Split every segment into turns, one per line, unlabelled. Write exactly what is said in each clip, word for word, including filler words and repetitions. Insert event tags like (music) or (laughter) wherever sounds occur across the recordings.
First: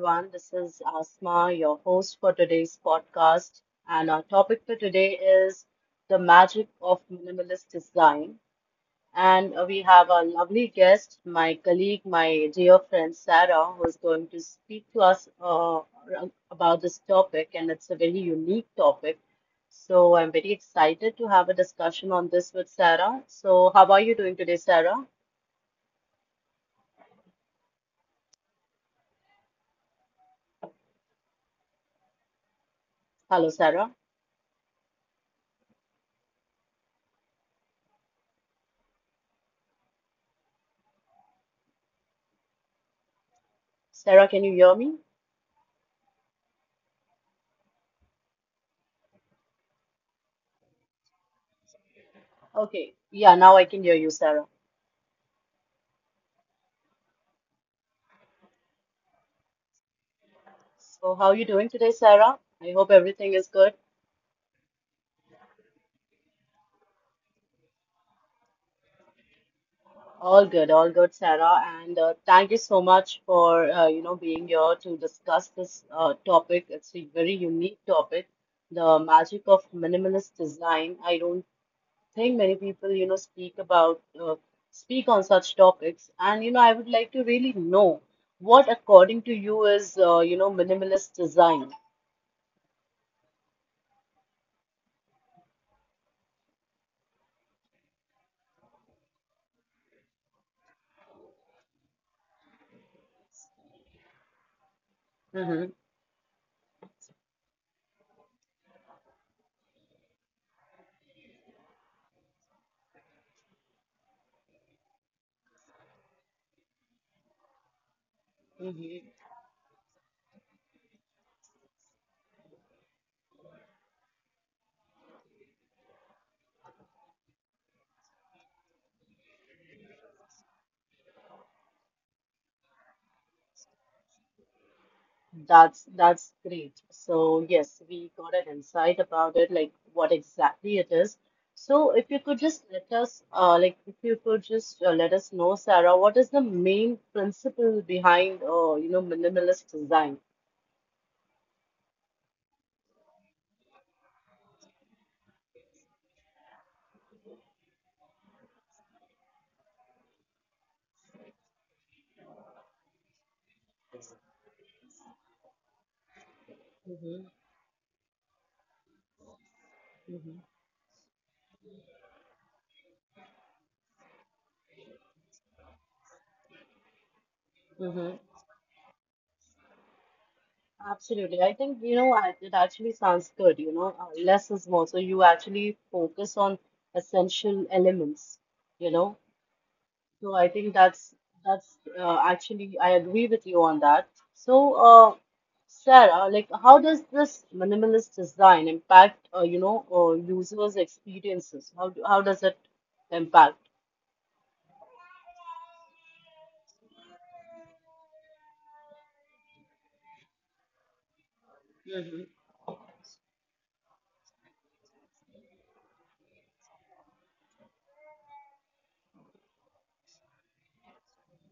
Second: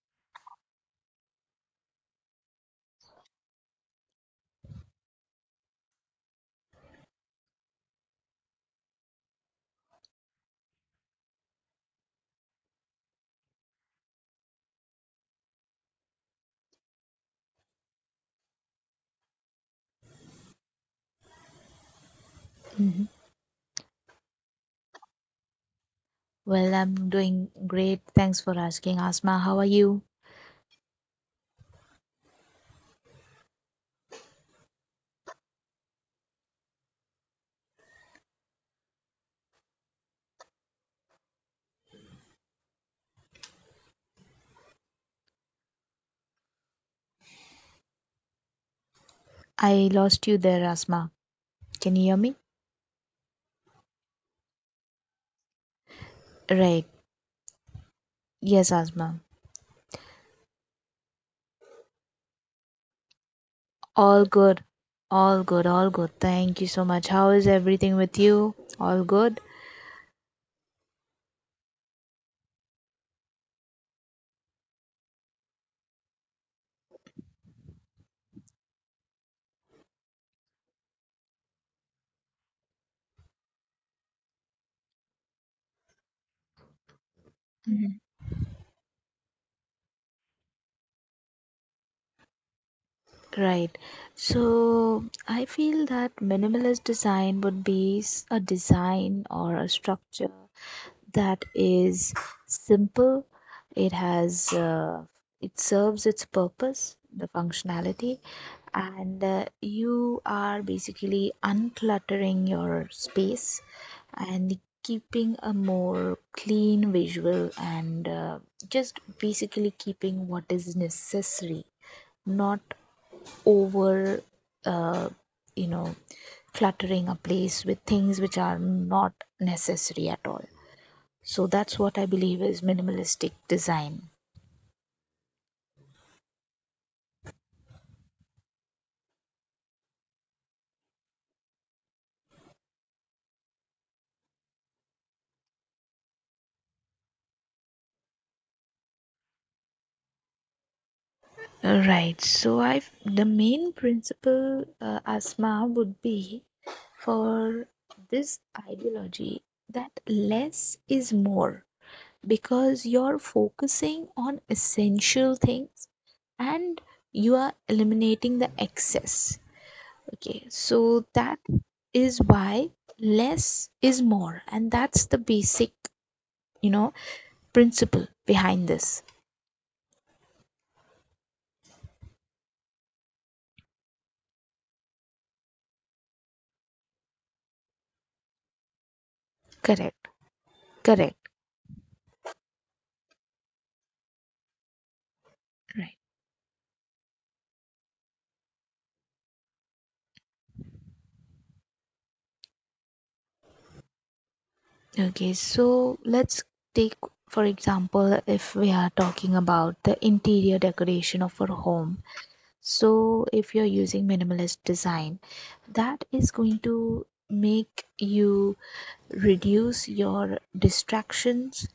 everyone. This is Asma, your host for today's podcast. And our topic for today is the magic of minimalist design. And uh, we have our lovely guest, my colleague, my dear friend Sarah, who is going to speak to us uh, about this topic. And it's a very unique topic. So I'm very excited to have a discussion on this with
Mhm.
Sarah. So, how are you doing today, Sarah?
Well, I'm doing great. Thanks for asking, Asma. How are you?
Hello, Sarah. Sarah, can you hear me?
I lost you there, Asma. Can you hear me?
Okay, yeah, now I can hear you, Sarah.
Right. Yes, Asma.
So, how are you doing today, Sarah? I hope everything is good.
All good. All good. All good. Thank you so much. How is everything with you? All good?
All good, all good, Sarah. And uh, thank you so much for uh, you know being here to discuss this uh, topic. It's a very unique topic, the magic of minimalist design. I don't think many people you know speak about uh, speak on such topics. And you know, I would like to really
Mhm.
know what, according to you, is uh, you know minimalist design.
Right. So I feel that minimalist design would be s- a design or a structure that is simple. It has uh, it
Mm-hmm.
serves its purpose, the functionality, and uh, you are basically uncluttering your space and keeping a more clean visual, and uh, just
Mm-hmm.
basically keeping what is necessary, not over, uh, you know cluttering a place with things which are not necessary at all. So that's what I believe is minimalistic design.
That's that's great. So yes, we got an insight about it, like what exactly it is. So if you could just let us, uh, like if you could just uh, let us know, Sarah, what is the main principle behind, uh, you know, minimalist design?
All right. So I have the main principle, uh, Asma, would be for this ideology that less is more, because you're focusing on essential things, and
Mm-hmm,
you are eliminating the excess.
mm-hmm,
Okay, so that is why less is more, and that's the basic, you know principle
mm-hmm.
behind this.
Absolutely. I think, you know, I- it actually sounds good, you know, uh, less is more. So you actually focus on essential elements, you know.
Correct.
So I think that's
Correct.
that's uh, actually I agree with you on that. So uh,
Right.
Sarah, uh, like how does this minimalist design impact uh, you know uh, users' experiences? How do- how does it impact?
Okay, so let's take for example, if we are talking about the interior decoration of our home.
Mm-hmm.
So if you're using minimalist design, that is going to make you reduce your distractions.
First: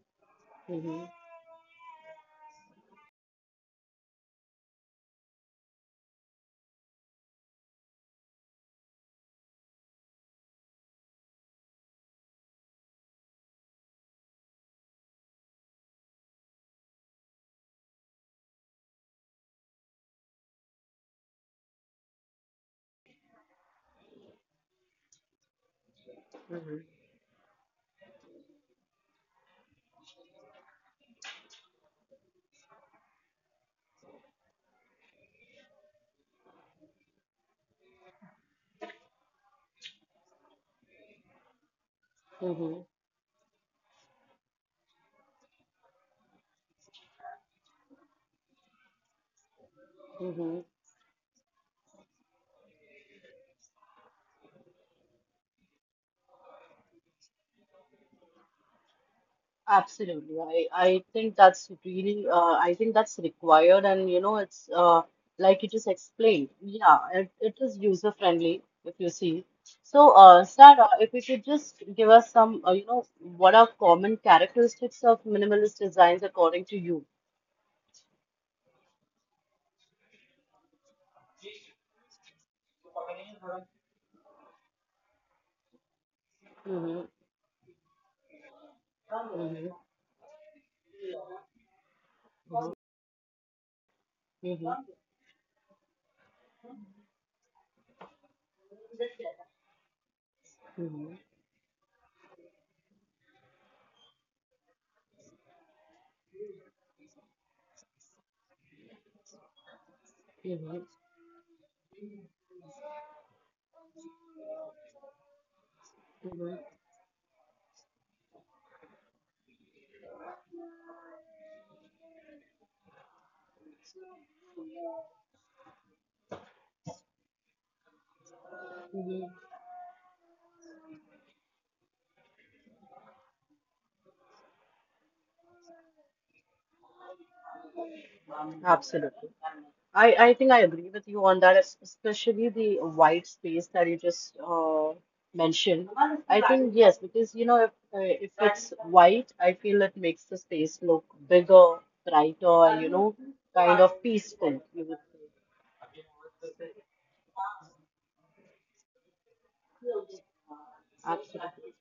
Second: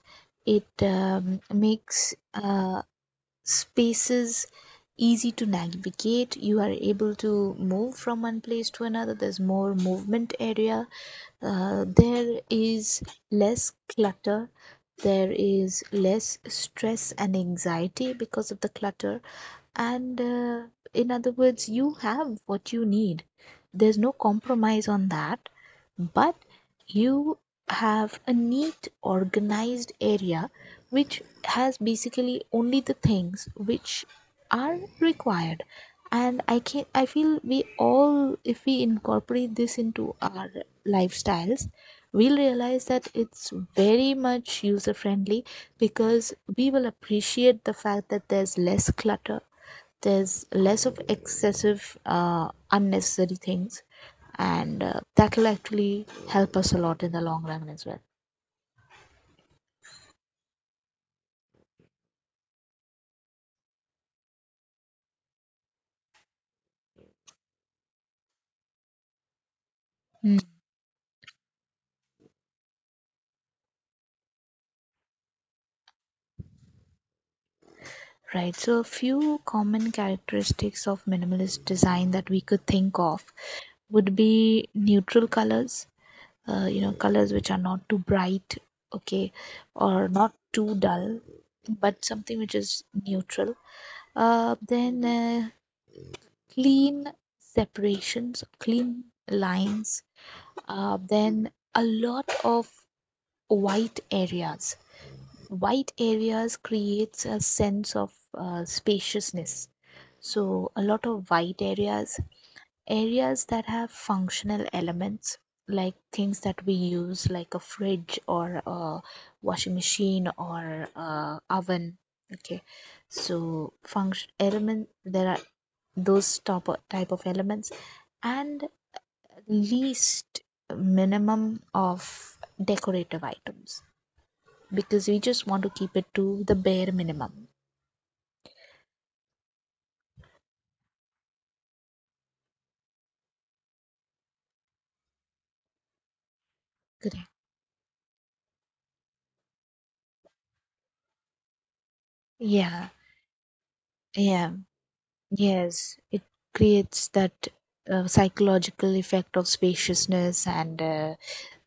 It
Mm-hmm.
um, makes uh, spaces easy to navigate. You are able to move from one place to another. There's more movement area. Uh, there is less clutter. There is less stress and anxiety because of the clutter, and uh, in other words, you have what you need. There's no compromise on that. But you have a neat, organized area which has basically only the things which are required. And I can I feel we all, if we incorporate this into our lifestyles, we'll
Mm-hmm.
realize that it's very much user friendly, because we will appreciate the fact that there's less clutter, there's
Mm-hmm.
less of excessive uh, unnecessary things, and uh, that will actually help us a lot in the long run as well.
Absolutely. I, I think that's really, uh, I think that's required. And, you know, it's uh, like you just explained. Yeah, it, it is user friendly if you see. So,
Mm.
uh, Sarah, if you could just give us some, uh, you know, what are common characteristics of minimalist designs according to you?
Right. So a few common characteristics of minimalist design that we could think of would be neutral colors, uh, you know
Mm-hmm,
colors which are not too bright, okay,
mm-hmm,
or not too dull, but something which is neutral. Uh,
mm-hmm,
then uh, clean separations, clean lines, uh, then a lot of white areas. White areas creates a sense of uh, spaciousness, so
mm-hmm,
a lot of white areas, areas that have functional elements, like things
mm-hmm,
that we use, like a fridge or a washing machine or a oven. Okay, so function element, there are those top type of elements, and
yes.
least minimum of decorative items, because we just want to keep it to the bare minimum.
Absolutely. I, I think I agree with you on that, es- especially the white space that you just uh, mentioned. I think yes, because
Correct.
you know if uh, if it's white, I feel it makes the space look bigger, brighter, you
Yeah,
know, kind of peaceful,
yeah,
you would say.
yes. It creates that uh, psychological effect of spaciousness, and uh,
Absolutely.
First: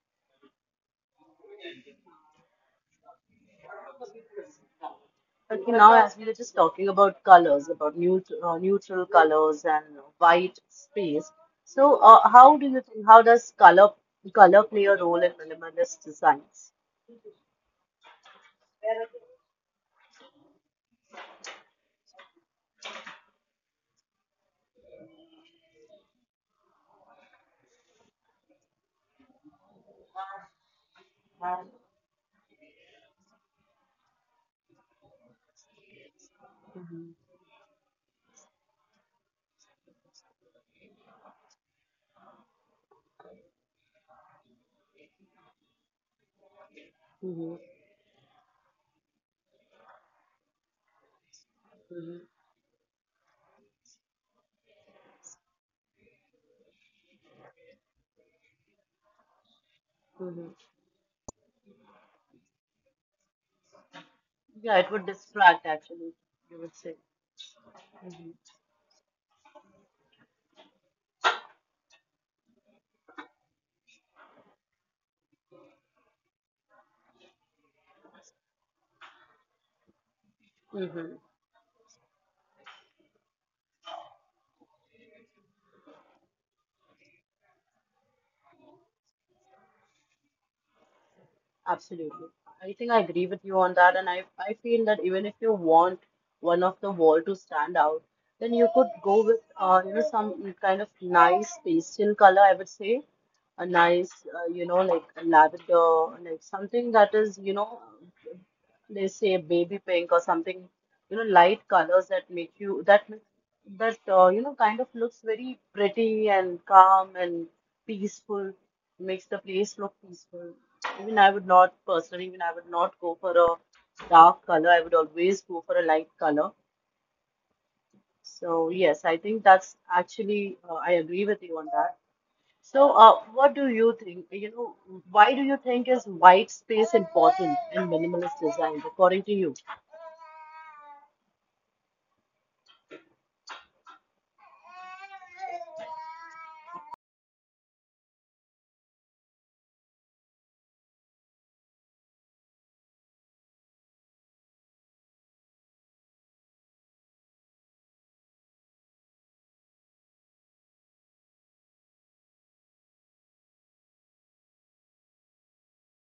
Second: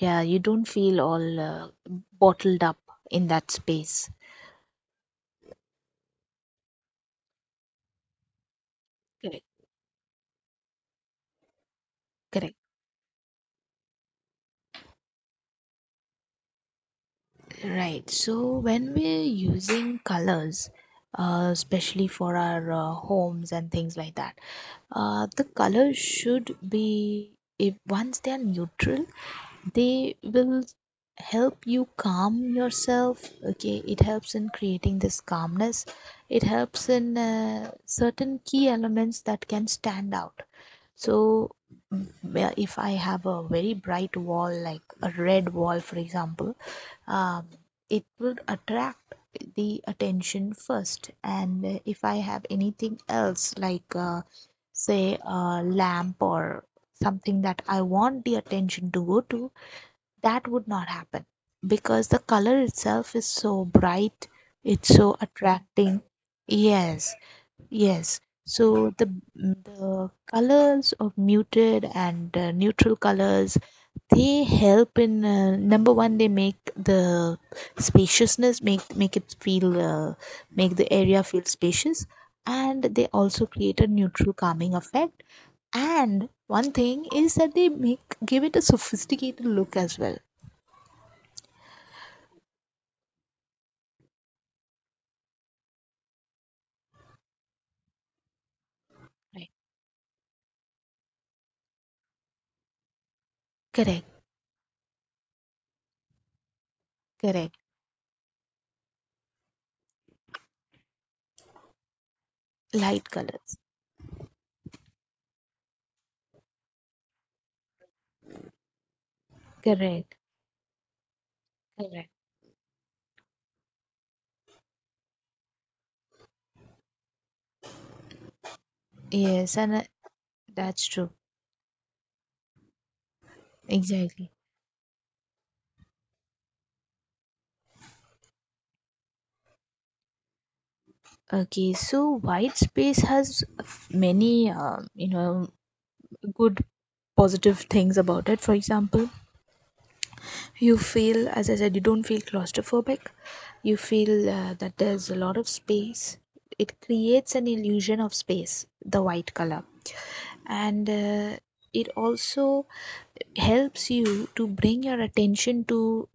yeah, you don't feel all uh, bottled up in that space.
Okay, now as we were just talking about colors, about neutral, uh, neutral
Correct.
colors and white space. So, uh,
Correct.
how do you think, how does color color play a role in minimalist designs?
Right. So when we're using colors, uh, especially for our uh, homes and things like that, uh, the colors should be, if once they are neutral, they will help
Right.
you calm yourself. Okay, it helps in creating this calmness. It helps in
Mhm.
uh, certain key elements that can stand out. So, well, if I have a very bright wall, like a red wall for example, um,
Mhm.
it will attract the attention first, and uh, if I
Mhm.
have anything else like uh, say a lamp or something that I want the attention to go to, that
Mhm.
would not happen, because the color itself is so bright, it's
Yeah, it
so
would distract
attracting.
actually, you would say.
Yes. Yes.
Hmm.
So the the colors of muted and uh, neutral colors, they help in uh, number one, they make the spaciousness, make make it feel uh, make the area
Hmm.
feel spacious. And they also create a neutral calming effect. And one thing is that they make give it a sophisticated look as well.
Absolutely. I think I agree with you on that, and I, I feel that even if you want one of the wall to stand out, then you could go
Right.
with uh, you know some kind of nice pastel color, I would say. A
Correct,
nice, uh, you know, like a lavender, like something that is,
correct.
you know, they say baby pink or something you know light colors that make you
Light
that make-
colors.
that uh, you know kind of looks very pretty and calm and peaceful makes the place look
Correct,
peaceful even I would not
correct.
personally even I would not go for a dark color. I would always go for a light color. So yes, I think
Yes, and
that's
uh,
actually
that's
uh, I
true.
agree with you on that. So uh, what do you
Exactly.
think you know why do you think is white space important in minimalist design, according to you?
Okay, so white space has f- many, um, you know, good positive things about it. For example, you feel, as I said, you don't feel claustrophobic. You feel uh, that there's a lot of space. It creates an illusion of space, the white color. And uh, it also helps you to bring your attention to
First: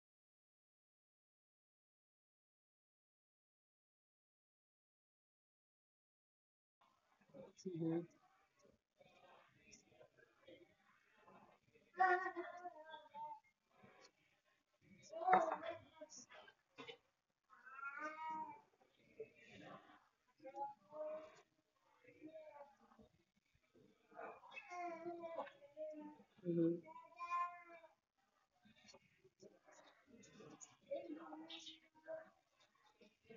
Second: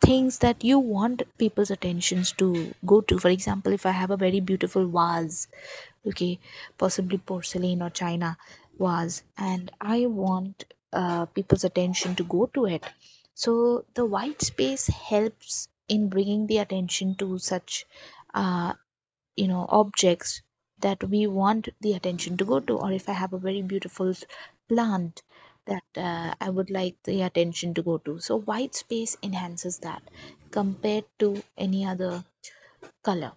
things that you want people's attentions to go to. For example, if I have a very beautiful vase, okay, possibly porcelain or
Mhm.
china vase, and I want uh, people's attention to go to it. So the white space helps in bringing the attention to such uh, you know objects that we want the attention to go to, or if I have a very beautiful plant that uh, I would
Mhm.
like the attention to go to. So white space enhances that compared to any other color.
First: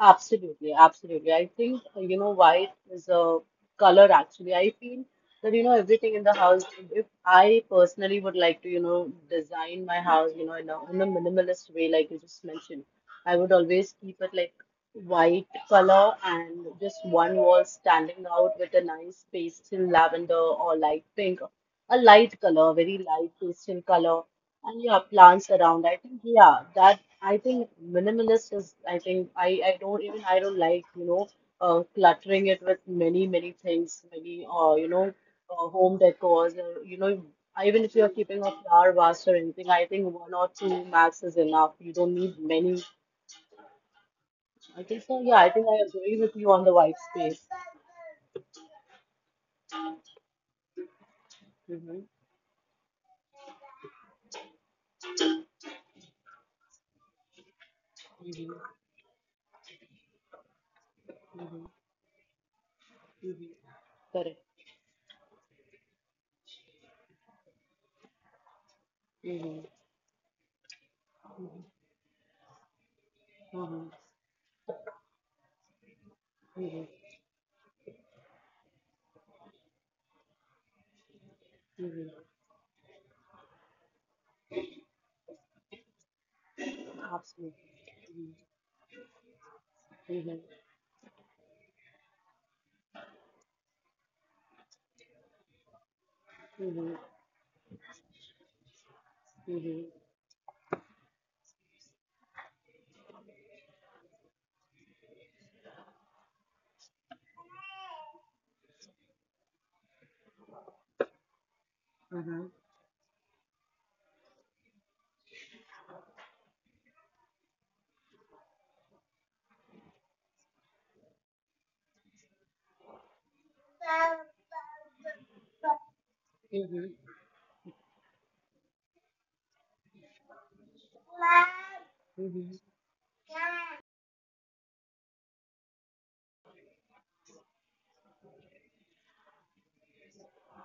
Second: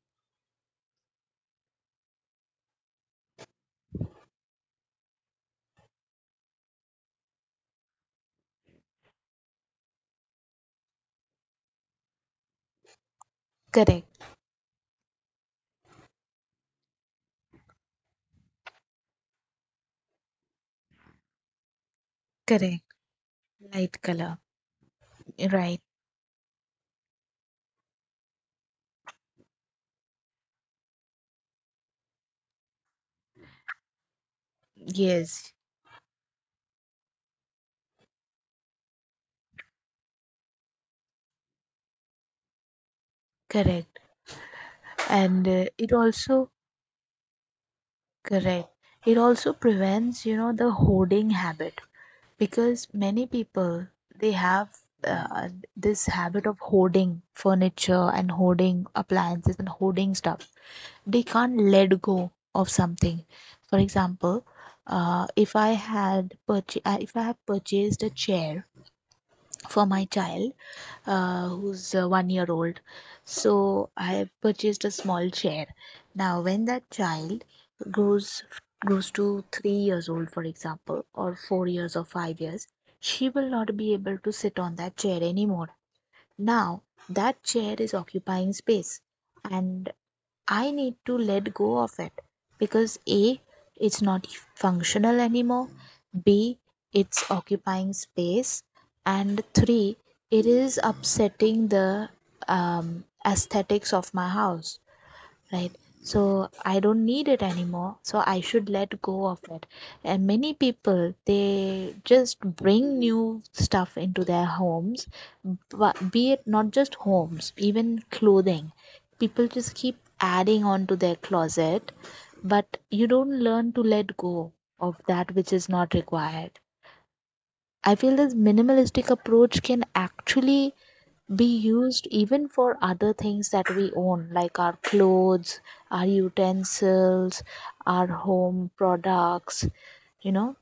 Absolutely, absolutely. I think uh, you know white is a color actually. I feel that you know everything in the house. If I personally would like to you know design my house, you know in a in a minimalist way, like you just mentioned, I would always
Correct.
keep it like white color and just one wall standing out with a nice pastel lavender or light pink, a light color,
Correct.
very light pastel
Light
color.
color.
And yeah, plants
Right.
around, I think yeah, that I think minimalist is I think i i don't even I don't like you know uh, cluttering it with many many things, many uh, you know
Yes.
uh, home decors or you know even if you're keeping a flower vase or anything, I think one or two max is enough. You don't need many.
Correct.
I think so. Yeah,
And
I
uh,
think I
it
agree with
also,
you on the white space.
correct, it also prevents, you know the hoarding habit.
Mm-hmm,
Because many people, they have uh, this habit of hoarding furniture and hoarding appliances and hoarding stuff. They can't
mm-hmm.
let go of something.
Mm-hmm.
For
Correct.
example, uh, if i had purch- uh, if I have purchased a chair
Mm-hmm,
for my child, uh, who's uh, one year old.
mm-hmm,
So I have purchased a small chair. Now, when
mm-hmm,
that child grows grows to three years old, for example, or four years
mm-hmm.
or five years, she will not be able to sit on that chair anymore. Now,
Absolutely.
that chair is
Mm-hmm,
occupying space, and
mm-hmm.
I need to let go of it, because A, it's not functional anymore, B,
Mm-hmm.
it's occupying space, and
Mhm.
three, it is upsetting the um, aesthetics of my house. Right? So I don't need it anymore, so I should let go of it. And many people, they
Mhm.
just bring new stuff into their homes, but be it not just homes, even clothing, people just keep adding on to their closet, but you don't learn to let go of that which is not required.
Mhm.
I feel this minimalistic approach can actually be used even
Mhm.
for other things that we own, like our clothes, our utensils, our home products. You know,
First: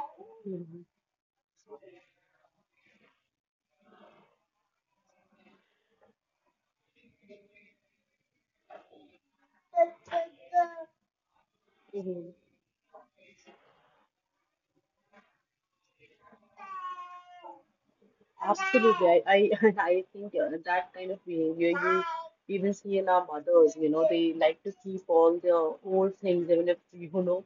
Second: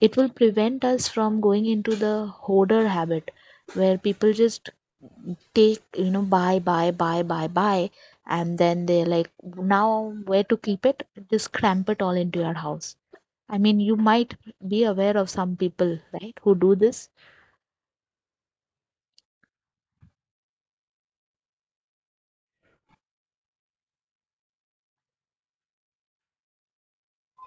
it will
Mhm.
prevent us from going into the hoarder habit, where people just take, you know, buy, buy, buy, buy, buy, and then they're like, now where to keep it? Just cramp it all
Mhm.
into your house. I mean, you might be aware of some people, right, who do this.
Absolutely, I I, (laughs) and I think uh, that kind of behavior you even see in our mothers. You know, they like to keep all their old things, even if you know,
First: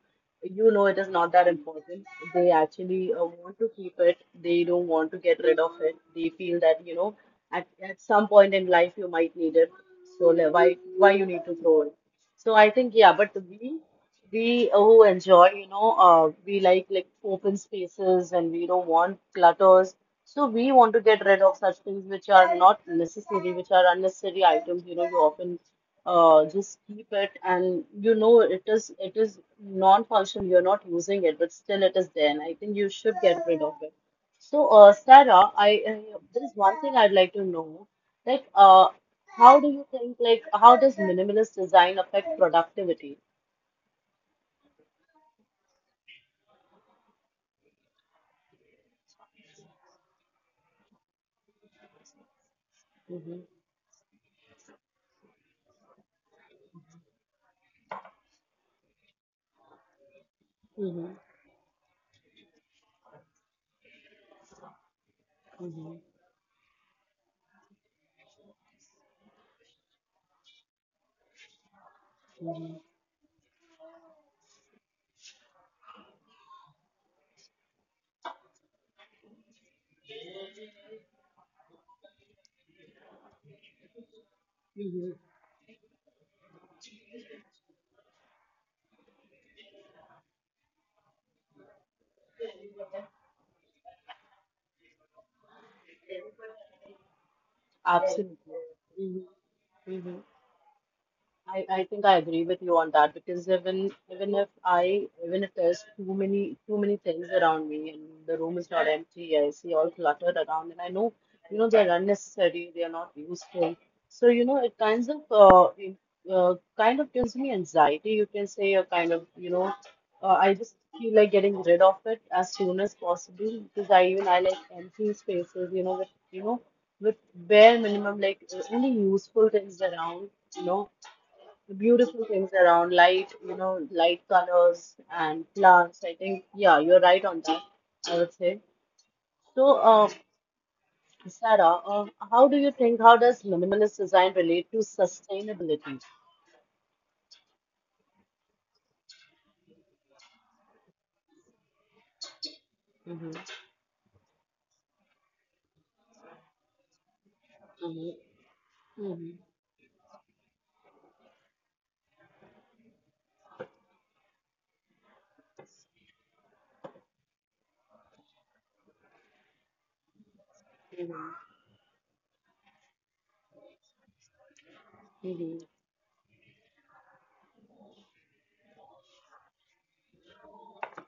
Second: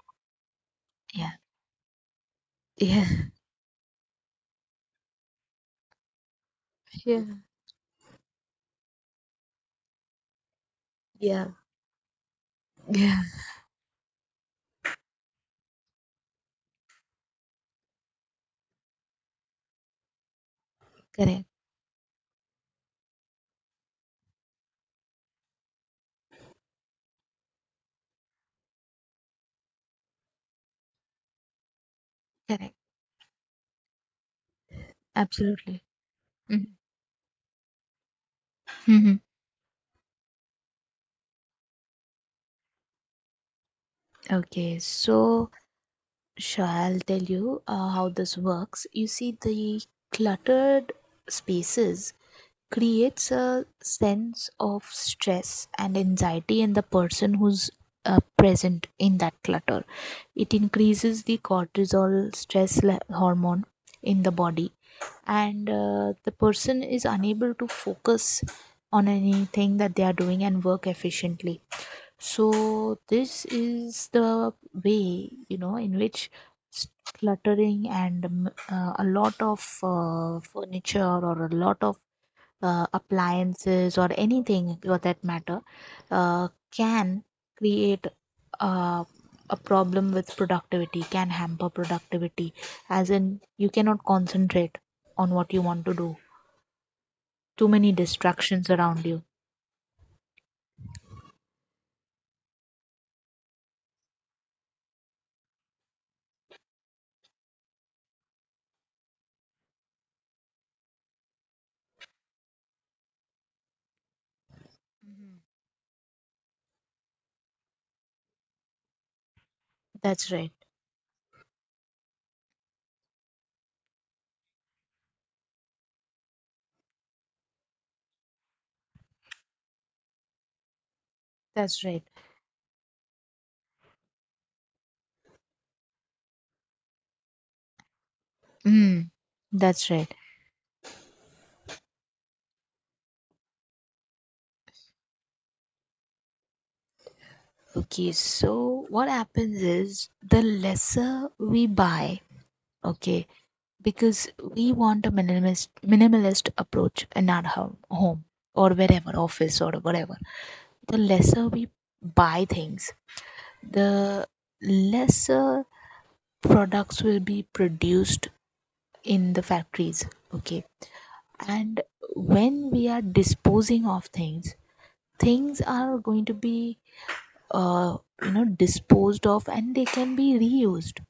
you know, it is not
Yeah.
that important. They
Yeah.
actually uh, want to keep it. They don't want to get rid of it. They feel that you
(laughs)
know,
Yeah.
at at some point in life you might need it. So le- why why you need
Yeah.
to throw it? So I think yeah,
Yeah.
but we we uh, who enjoy, you know, uh, we like like open spaces and we don't want clutters. So we want to get rid
Correct.
of such things which are not necessary, which are unnecessary items. You know, you often uh, just keep it, and you know it is it is non-functional. You're not using it, but still it is there, and I think
Correct.
you should get rid of it. So, uh, Sarah, I
Absolutely.
uh, there's
Mhm.
one thing I'd like to know, like uh,
Mhm.
how do you think like how does minimalist design affect productivity?
Okay, so sure, I'll tell you uh, how this works. You see, the cluttered spaces creates
Mm-hmm,
a sense of stress and anxiety in the person who's uh, present in that clutter. It
mm-hmm,
increases the cortisol stress le- hormone in the body, and uh, the person is unable to focus on anything that they are doing and work efficiently.
mm-hmm,
So this is the way, you know, in which s- cluttering and um, uh, a lot of uh, furniture or a lot of uh, appliances or anything for
mm-hmm,
that matter, uh, can create uh, a problem with productivity, can hamper productivity, as in you cannot concentrate on what you want to do. Too many
absolutely.
distractions around
Mm-hmm,
you.
mm-hmm. I, I think I agree with you on that because even even if I even if there's too many too many things around me and the room is not empty, I see all cluttered around and I know you know they're unnecessary, they're not useful. So you know it kinds of uh, in- uh kind of gives me anxiety, you can say, a kind of you know
That's
uh, I
right.
just feel like getting rid of it as soon as possible because I even I like empty spaces, you know, with you know with bare minimum like uh, only useful things around, you know
That's right.
beautiful things around light, you know, light colors and plants. I think, yeah, you're right on that, I would say.
Mm,
So,
that's
uh,
right.
Sarah, uh, how do you think, how does minimalist design relate to sustainability?
Okay, so what happens is the lesser we buy, okay,
Mm-hmm.
because we want a minimalist minimalist approach in our home, home
Mm-hmm.
or wherever,
Mm-hmm.
office or whatever. The lesser we buy things, the lesser products will be produced in the factories, okay. And when we are disposing of things,
Mm-hmm.
things
Mm-hmm.
are going to be uh, you know disposed of, and they can be reused.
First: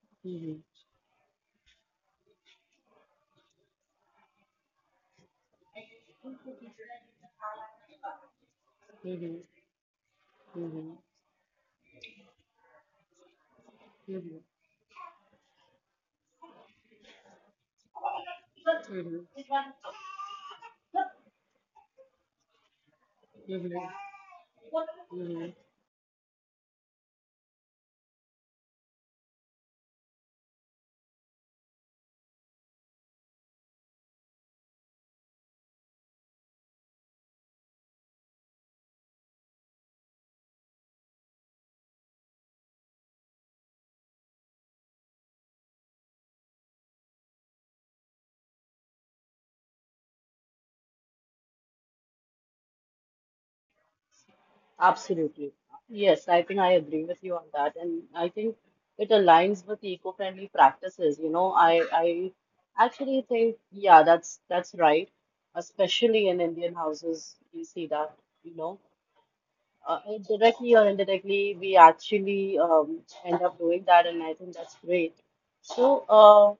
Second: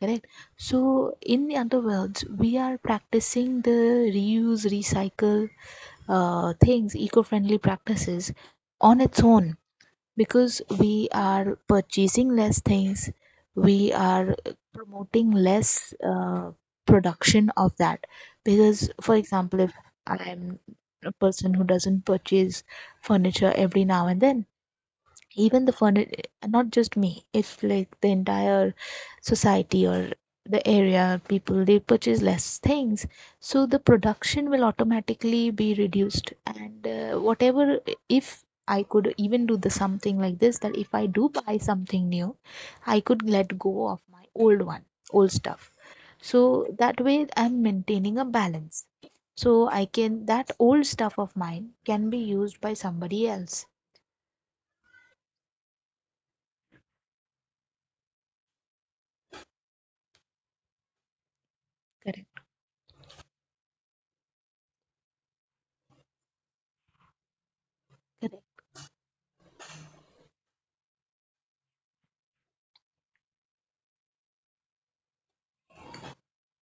Correct. So, in the other words, we are practicing the reuse, recycle, uh, things, eco friendly practices on its
Mm-hmm.
own, because
Mm-hmm.
we are purchasing less things, we are
Mm-hmm.
promoting less uh, production of that. Because, for example, if I'm a person who doesn't purchase furniture every
Mm-hmm.
now and then,
Mm-hmm.
even the furniture, not just me, it's like the entire society or the area, people, they purchase less things, so the production will automatically be reduced. And uh, whatever, if I could even do the something like this, that if I do buy something new, I could let go of my old one, old stuff, so that way I'm maintaining a balance, so I can, that old stuff of mine can be used by somebody else.
Absolutely. Yes, I think I agree with you on that. And I think it aligns with eco-friendly practices. You know, I I
Correct.
actually think, yeah, that's that's right. Especially in Indian houses, you see that,
Correct.
you know, uh, directly or indirectly, we actually um, end up doing that, and I think that's great. So, uh,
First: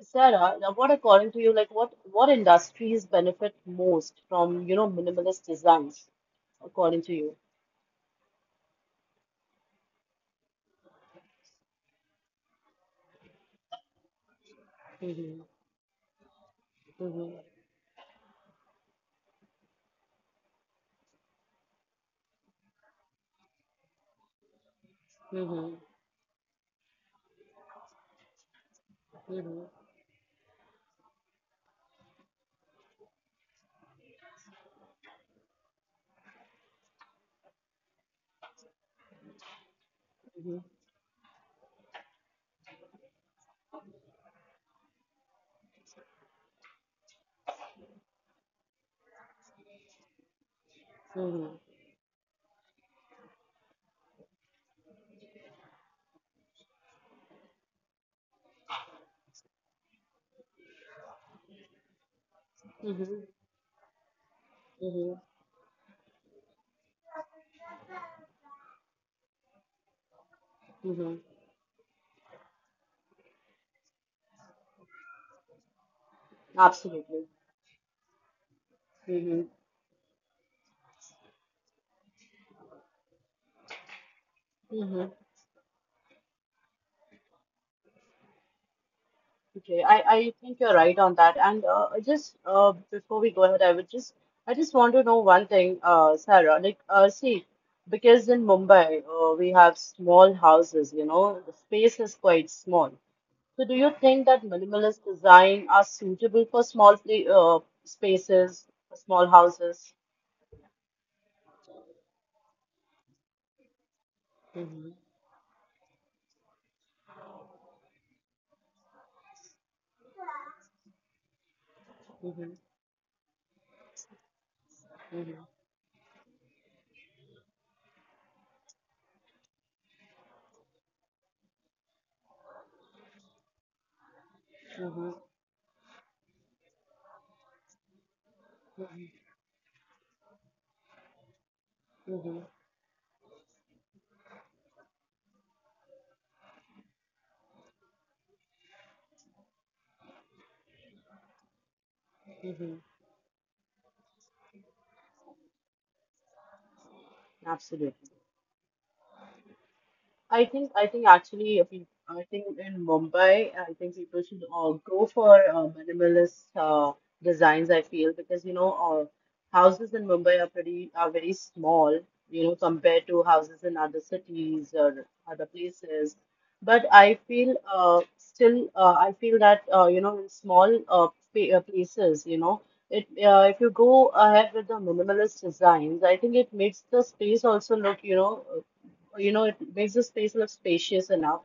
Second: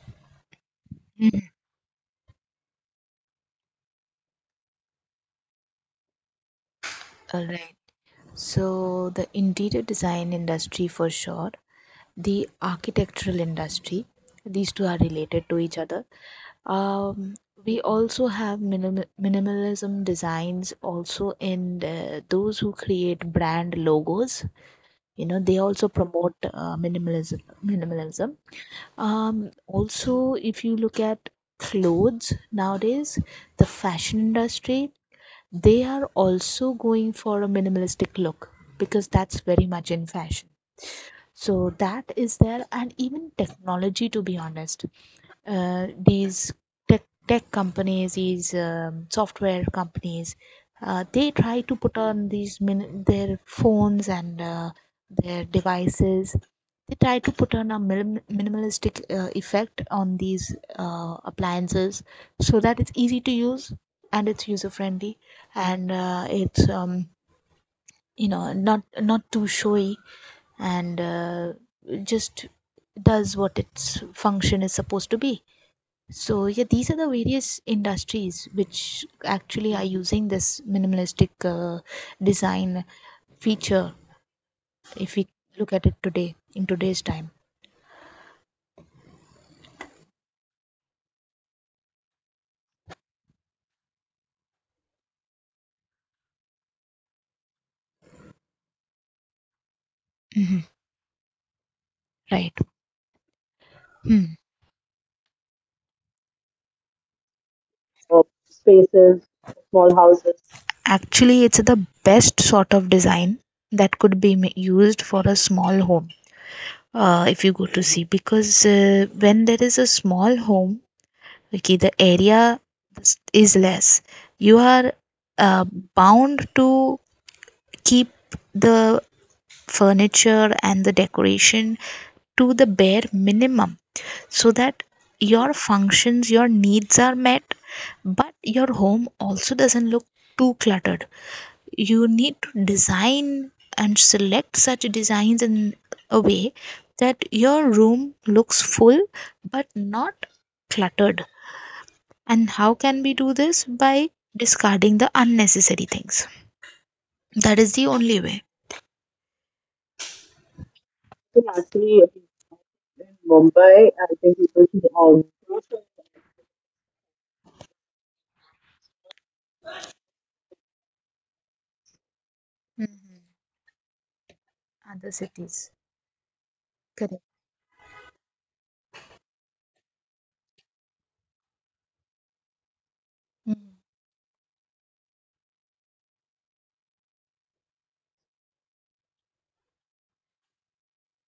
Sarah, now what according to you, like what what industries benefit most from, you know, minimalist designs, according to
All right. So the interior design industry for sure, the architectural industry, these two are
you?
related to each other. Um,
Mhm.
we also have minim- minimalism designs also in uh, those who create brand logos. You know, they
Mhm.
also promote uh, minimalism. Minimalism. Um,
Mhm.
also, if you look at clothes nowadays, the fashion industry, they are also going for a minimalistic look, because that's very much in fashion.
Mhm.
So that is there. And even technology, to be honest, uh, these tech, tech companies, these um, software companies, uh, they
Mhm.
try to put on these min- their phones and uh, their devices. They try to put on a minim- minimalistic uh, effect on these uh, appliances, so that it's
Mhm.
easy to use and it's user
Mhm.
friendly, and uh, it's um, you know, not not too showy,
Mhm.
and uh, just does what its function is supposed to be. So yeah, these
Absolutely.
are the various industries which
Mhm.
actually are using this minimalistic uh, design feature.
Mhm.
If we look at it today, in today's time,
Okay, I I think you're right on that. And uh, I just uh, before we go ahead, I would just I just want to know one thing, uh, Sarah. Like, uh, see, because in Mumbai, uh, we have small houses.
hmm.
You know, the space is quite
Right?
small. So, do you think that
Hmm.
minimalist design are suitable for small pla uh,
uh,
spaces, for small
spaces,
houses?
small houses. Actually, it's the best sort of design that could be ma-
Mm-hmm,
used for a small home. Uh, if you go to see, because uh, when there is a small home, okay, the
mm-hmm,
area is less, you are uh, bound to keep the furniture and the decoration to the bare minimum, so that
mm-hmm,
your functions, your needs are met, but your home also doesn't look too cluttered. You
mm-hmm,
need to design and select such designs in a way that your room looks full but not cluttered. And
hmm.
how can we do this? By discarding the unnecessary things. That is the
Absolutely.
only way.
I think I think
So
actually if you,
actually, I
I
think
think in
in
Mumbai I think
Mumbai, I
people
think
should uh,
people should
go
also.
for uh, minimalist uh, designs I feel because you know uh, houses in Mumbai are pretty are very small you know compared to
Mhm.
houses in other cities or
Other
other
cities.
places. But I
Correct.
feel uh, still uh, I feel that uh, you know in small uh, pa- uh, places, you know, it uh, if you
Mm.
go ahead with the minimalist designs, I think it makes the space also look, you know, uh, you know, it makes the space look spacious enough.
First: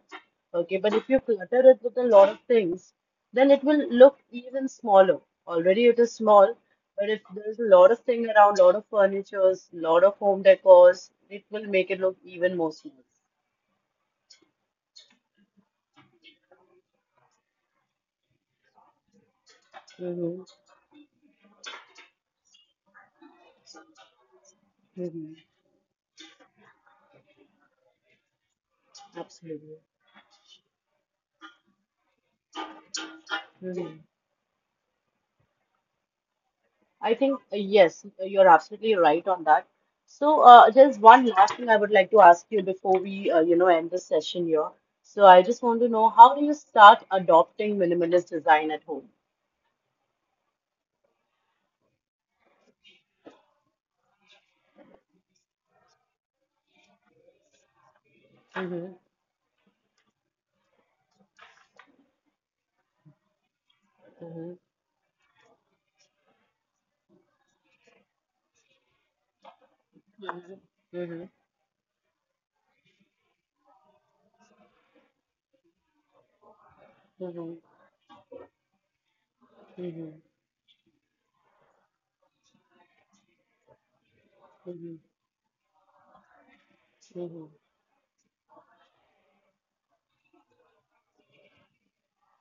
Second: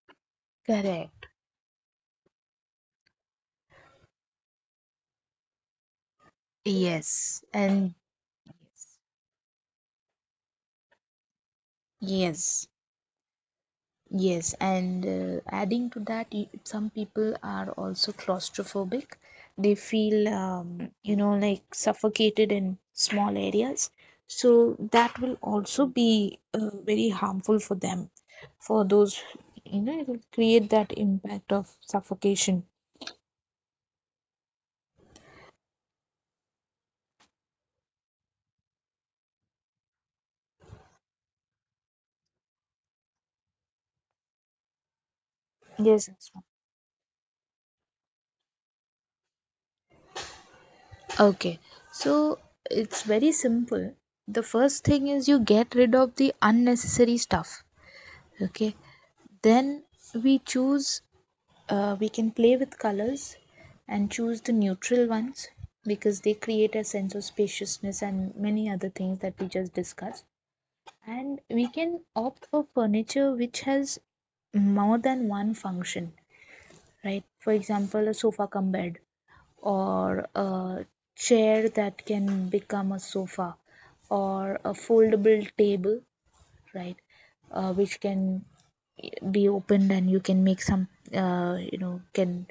Okay, but if you
Correct.
clutter it with a lot of things, then it will look even smaller. Already it is small, but if
Yes.
there's a lot
And
of thing around, lot of
yes.
furnitures, lot of home decors, it will make it look even
Yes.
more small.
Yes, and uh, adding to that, y- some people are also claustrophobic. They feel,
Mm-hmm.
um, you know, like suffocated in small areas. So that will also be uh, very harmful for them, for those,
Absolutely.
you know, it will create that impact of suffocation.
Mhm. I think, uh, yes, uh, you're absolutely right on that. So, uh, just one last thing I would like to ask you before we, uh, you know, end this session here. So, I just want to know
Yes,
how do
Asma.
you start adopting minimalist design at home?
Okay, so it's very simple. The first thing is you get rid of the unnecessary stuff. Okay,
Mm-hmm.
then we choose, Uh, we can play with colors and choose
Mm-hmm.
the neutral ones, because they create a sense of spaciousness and many other things that we just discussed.
Mm-hmm.
And we can opt for furniture which has more than one function, right? For
Hmm.
example, a sofa cum bed
Hmm.
or a chair that can become a sofa, or a foldable table, right?
Hmm.
Uh, which can be opened and you can make some, uh, you know, can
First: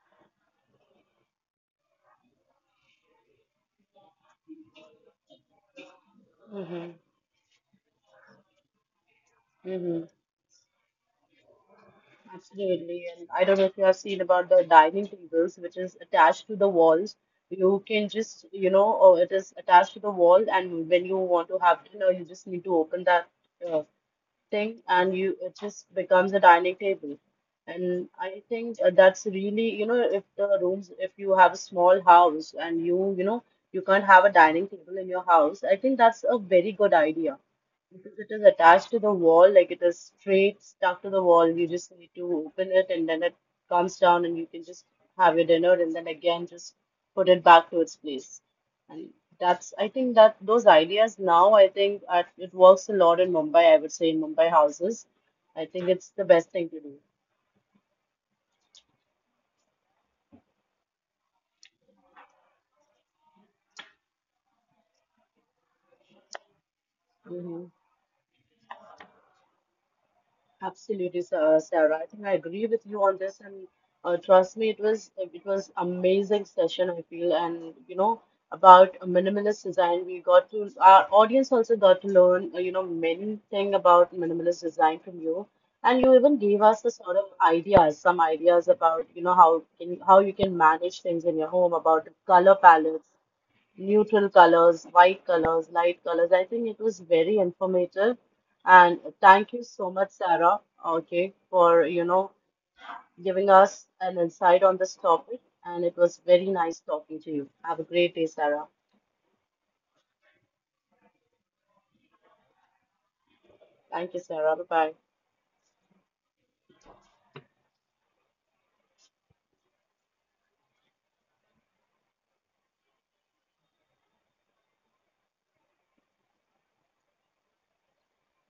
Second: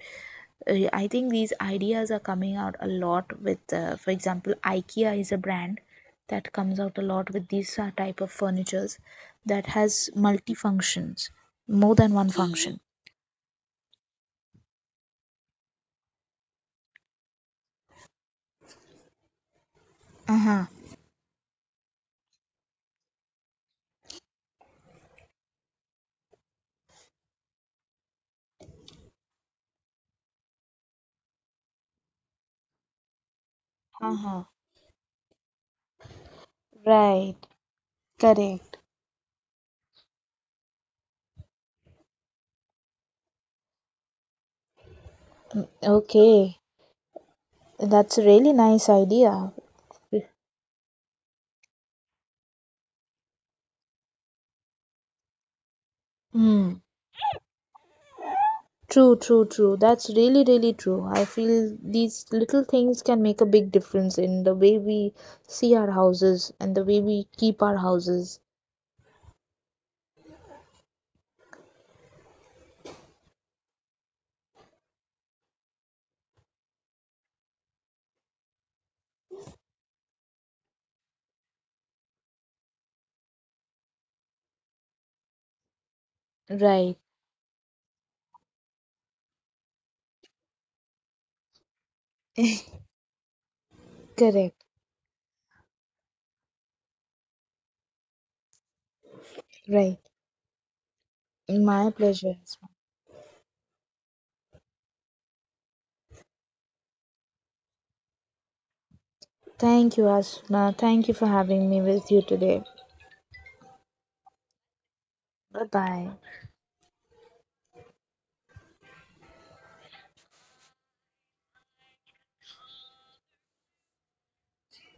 uh, I think these ideas are coming out a lot with, uh, for example, IKEA is a brand that comes out
Hmm.
a lot with these uh, type of furnitures that
Hmm.
has multi functions, more than one function.
Absolutely. And I don't know if you have seen about the dining tables, which is attached to the walls. You can just, you know, or it is attached to the
Uh
wall,
huh.
and when you want to have dinner, you just need to open that uh, thing and you it just becomes a dining table, and I think uh, that's really you know if the rooms if you have a small house and you you know you can't
Uh
have a
huh.
dining table in your house I think that's a very good
Right.
idea because it is
Correct.
attached to the wall like it is straight stuck to the wall. You just need to open it and then it comes down and you can just have your dinner and then again
Okay.
just put it back to its
That's a
place.
really nice
And
idea.
that's, I think that those ideas now, I think uh, it works a lot in Mumbai, I would say, in Mumbai houses. I think it's the best thing to
Mm.
do.
True, true, true. That's really, really true. I feel these little things can make a big difference in the way we see our houses and the way we keep
Hmm.
our houses.
Absolutely, Sa- Sarah. I think I agree with you on this, and uh, trust me, it was it was amazing session. I feel, and you know about minimalist design, we got to our audience also got to learn uh, you know many thing about minimalist design from you, and you even gave us the
Right.
sort of ideas, some ideas about you know how can how you can manage things in your home, about the color
(laughs)
palettes, neutral
Correct,
colors, white colors, light colors. I think it was very informative. And thank you so
right.
much, Sarah, okay, for,
My
you know,
pleasure. As well.
giving us an insight on this topic. And it was very nice talking to you. Have a great day, Sarah.
Thank you, Asuna. Thank you for having me with you today.
Thank you, Sarah. Bye bye.
Bye bye.